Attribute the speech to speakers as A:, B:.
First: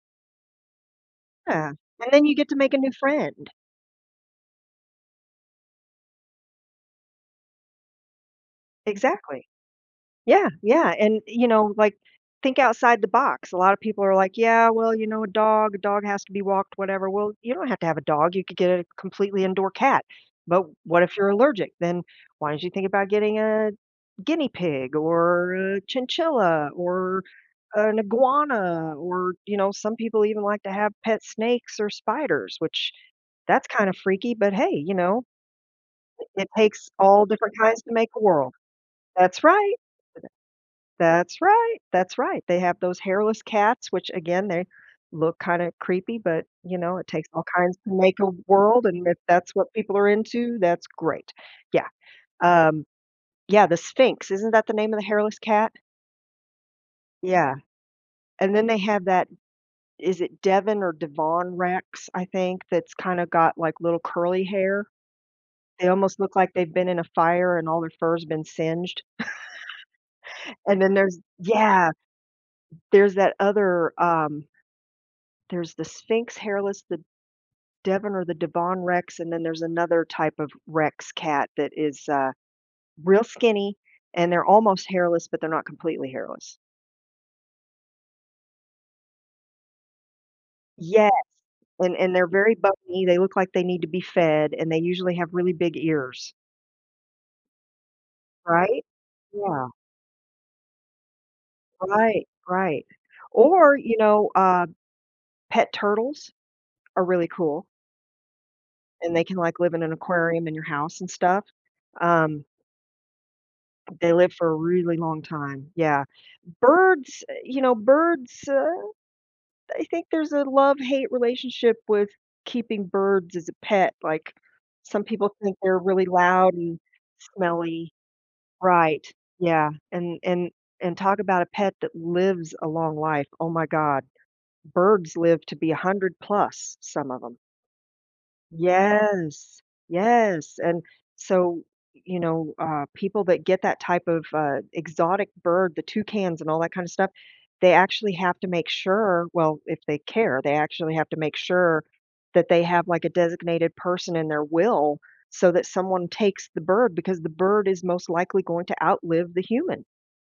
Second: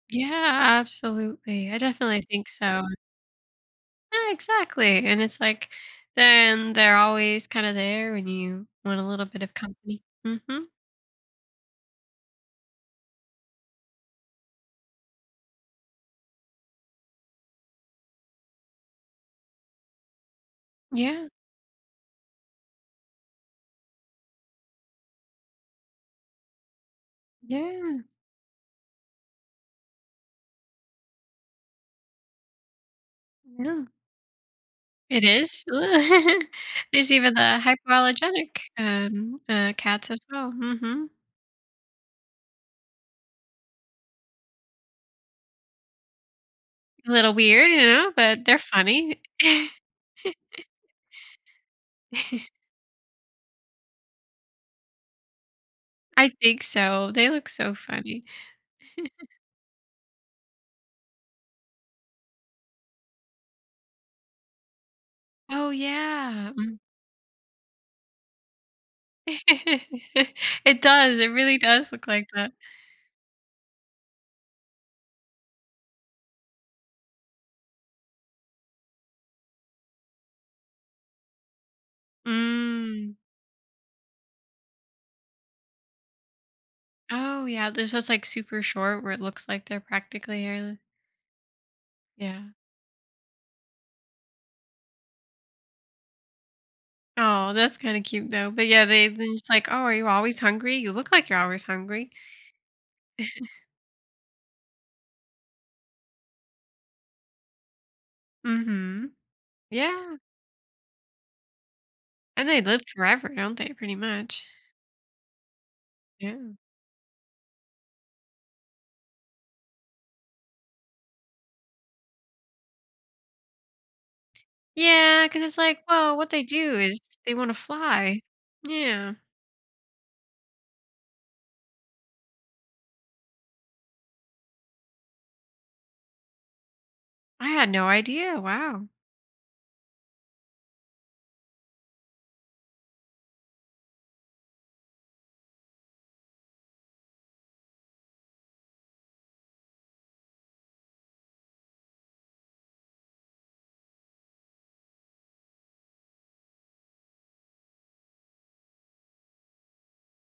A: Yeah,
B: Yeah,
A: absolutely, I
B: and
A: definitely
B: then you get
A: think
B: to make a
A: so.
B: new friend.
A: Ah, exactly, and it's like then they're always kinda there when you want a little bit
B: Exactly.
A: of company,
B: Yeah,
A: mhm.
B: yeah, and you know, like, think outside the box, a lotta people are like, "Yeah, well you know, a dog, a dog has to be walked, whatever." Well you don't have to have a dog, you could get a completely indoor cat, but what if you're
A: Yeah.
B: allergic, then why don't you think about getting a guinea pig, or a chinchilla, or an
A: Yeah.
B: iguana, or you know, some people even like to have pet snakes or spiders, which that's
A: Yeah.
B: kinda freaky, but hey, you know,
A: It is?
B: it it takes
A: There's
B: all
A: even
B: different
A: the
B: kinds to make a world.
A: hypoallergenic, um,
B: That's
A: uh,
B: right.
A: cats as well, mhm.
B: That's right, that's right, they have those hairless cats, which again, they look kinda creepy, but, you know, it
A: A
B: takes
A: little
B: all
A: weird,
B: kinds to
A: y’know,
B: make a
A: but they're
B: world, and if
A: funny.
B: that's what people are into, that's great, yeah, um Yeah, the Sphinx, isn't that the name of the hairless cat?
A: I think so, they look
B: Yeah,
A: so funny.
B: and then they have that is it Devon or Devon Rex, I think, that's kinda got like little curly hair?
A: Oh,
B: They almost look
A: yeah,
B: like they've
A: m
B: been in a fire and all their fur has been singed,
A: It
B: and then
A: does,
B: there's
A: it really
B: yeah,
A: does look like that.
B: there's that other, um there's the Sphinx hairless, the Devon or the Devon Rex, and then there's another type of Rex cat that is, uh,
A: Mm.
B: real skinny, and they're almost hairless, but they're not completely hairless.
A: Oh, yeah, there’s those, like, super short where it looks like they're practically hairle
B: Yes, and and they're
A: Yeah.
B: very bumpy, they look like they need to be fed and they usually have really big ears.
A: Aw, that's kinda cute though, but yeah,
B: Right?
A: they've been just like,
B: Yeah.
A: "Oh, are you always hungry? You look like you're always hungry."
B: Right, right, or you know, uh, pet turtles are really cool. And
A: Mhm.
B: they can like live in an
A: Yeah.
B: aquarium in your house and stuff, um
A: And they live forever, don't they, pretty
B: they live
A: much?
B: for a really long time, yeah.
A: Yeah.
B: Birds, eh, you know, birds, uh, I think there's a love-hate relationship with keeping birds as a pet, like some
A: Yeah,
B: people
A: 'cause
B: think
A: it's
B: they're
A: like,
B: really
A: well, what they
B: loud and
A: do is they wanna
B: smelly.
A: fly,
B: Right,
A: yeah.
B: yeah, and and and talk about a pet that lives a long life, oh my god, birds live to be 100 plus, some of ‘em.
A: I had no idea, wow.
B: Yes, yes, and so, y you know, uh, people that get that type of, uh, exotic bird, the toucans and all that kinda stuff, they actually have to make sure, well, if they care, they actually have to make sure that they have, like, a designated person in their will so that someone takes the bird because the bird is most likely going to outlive the human.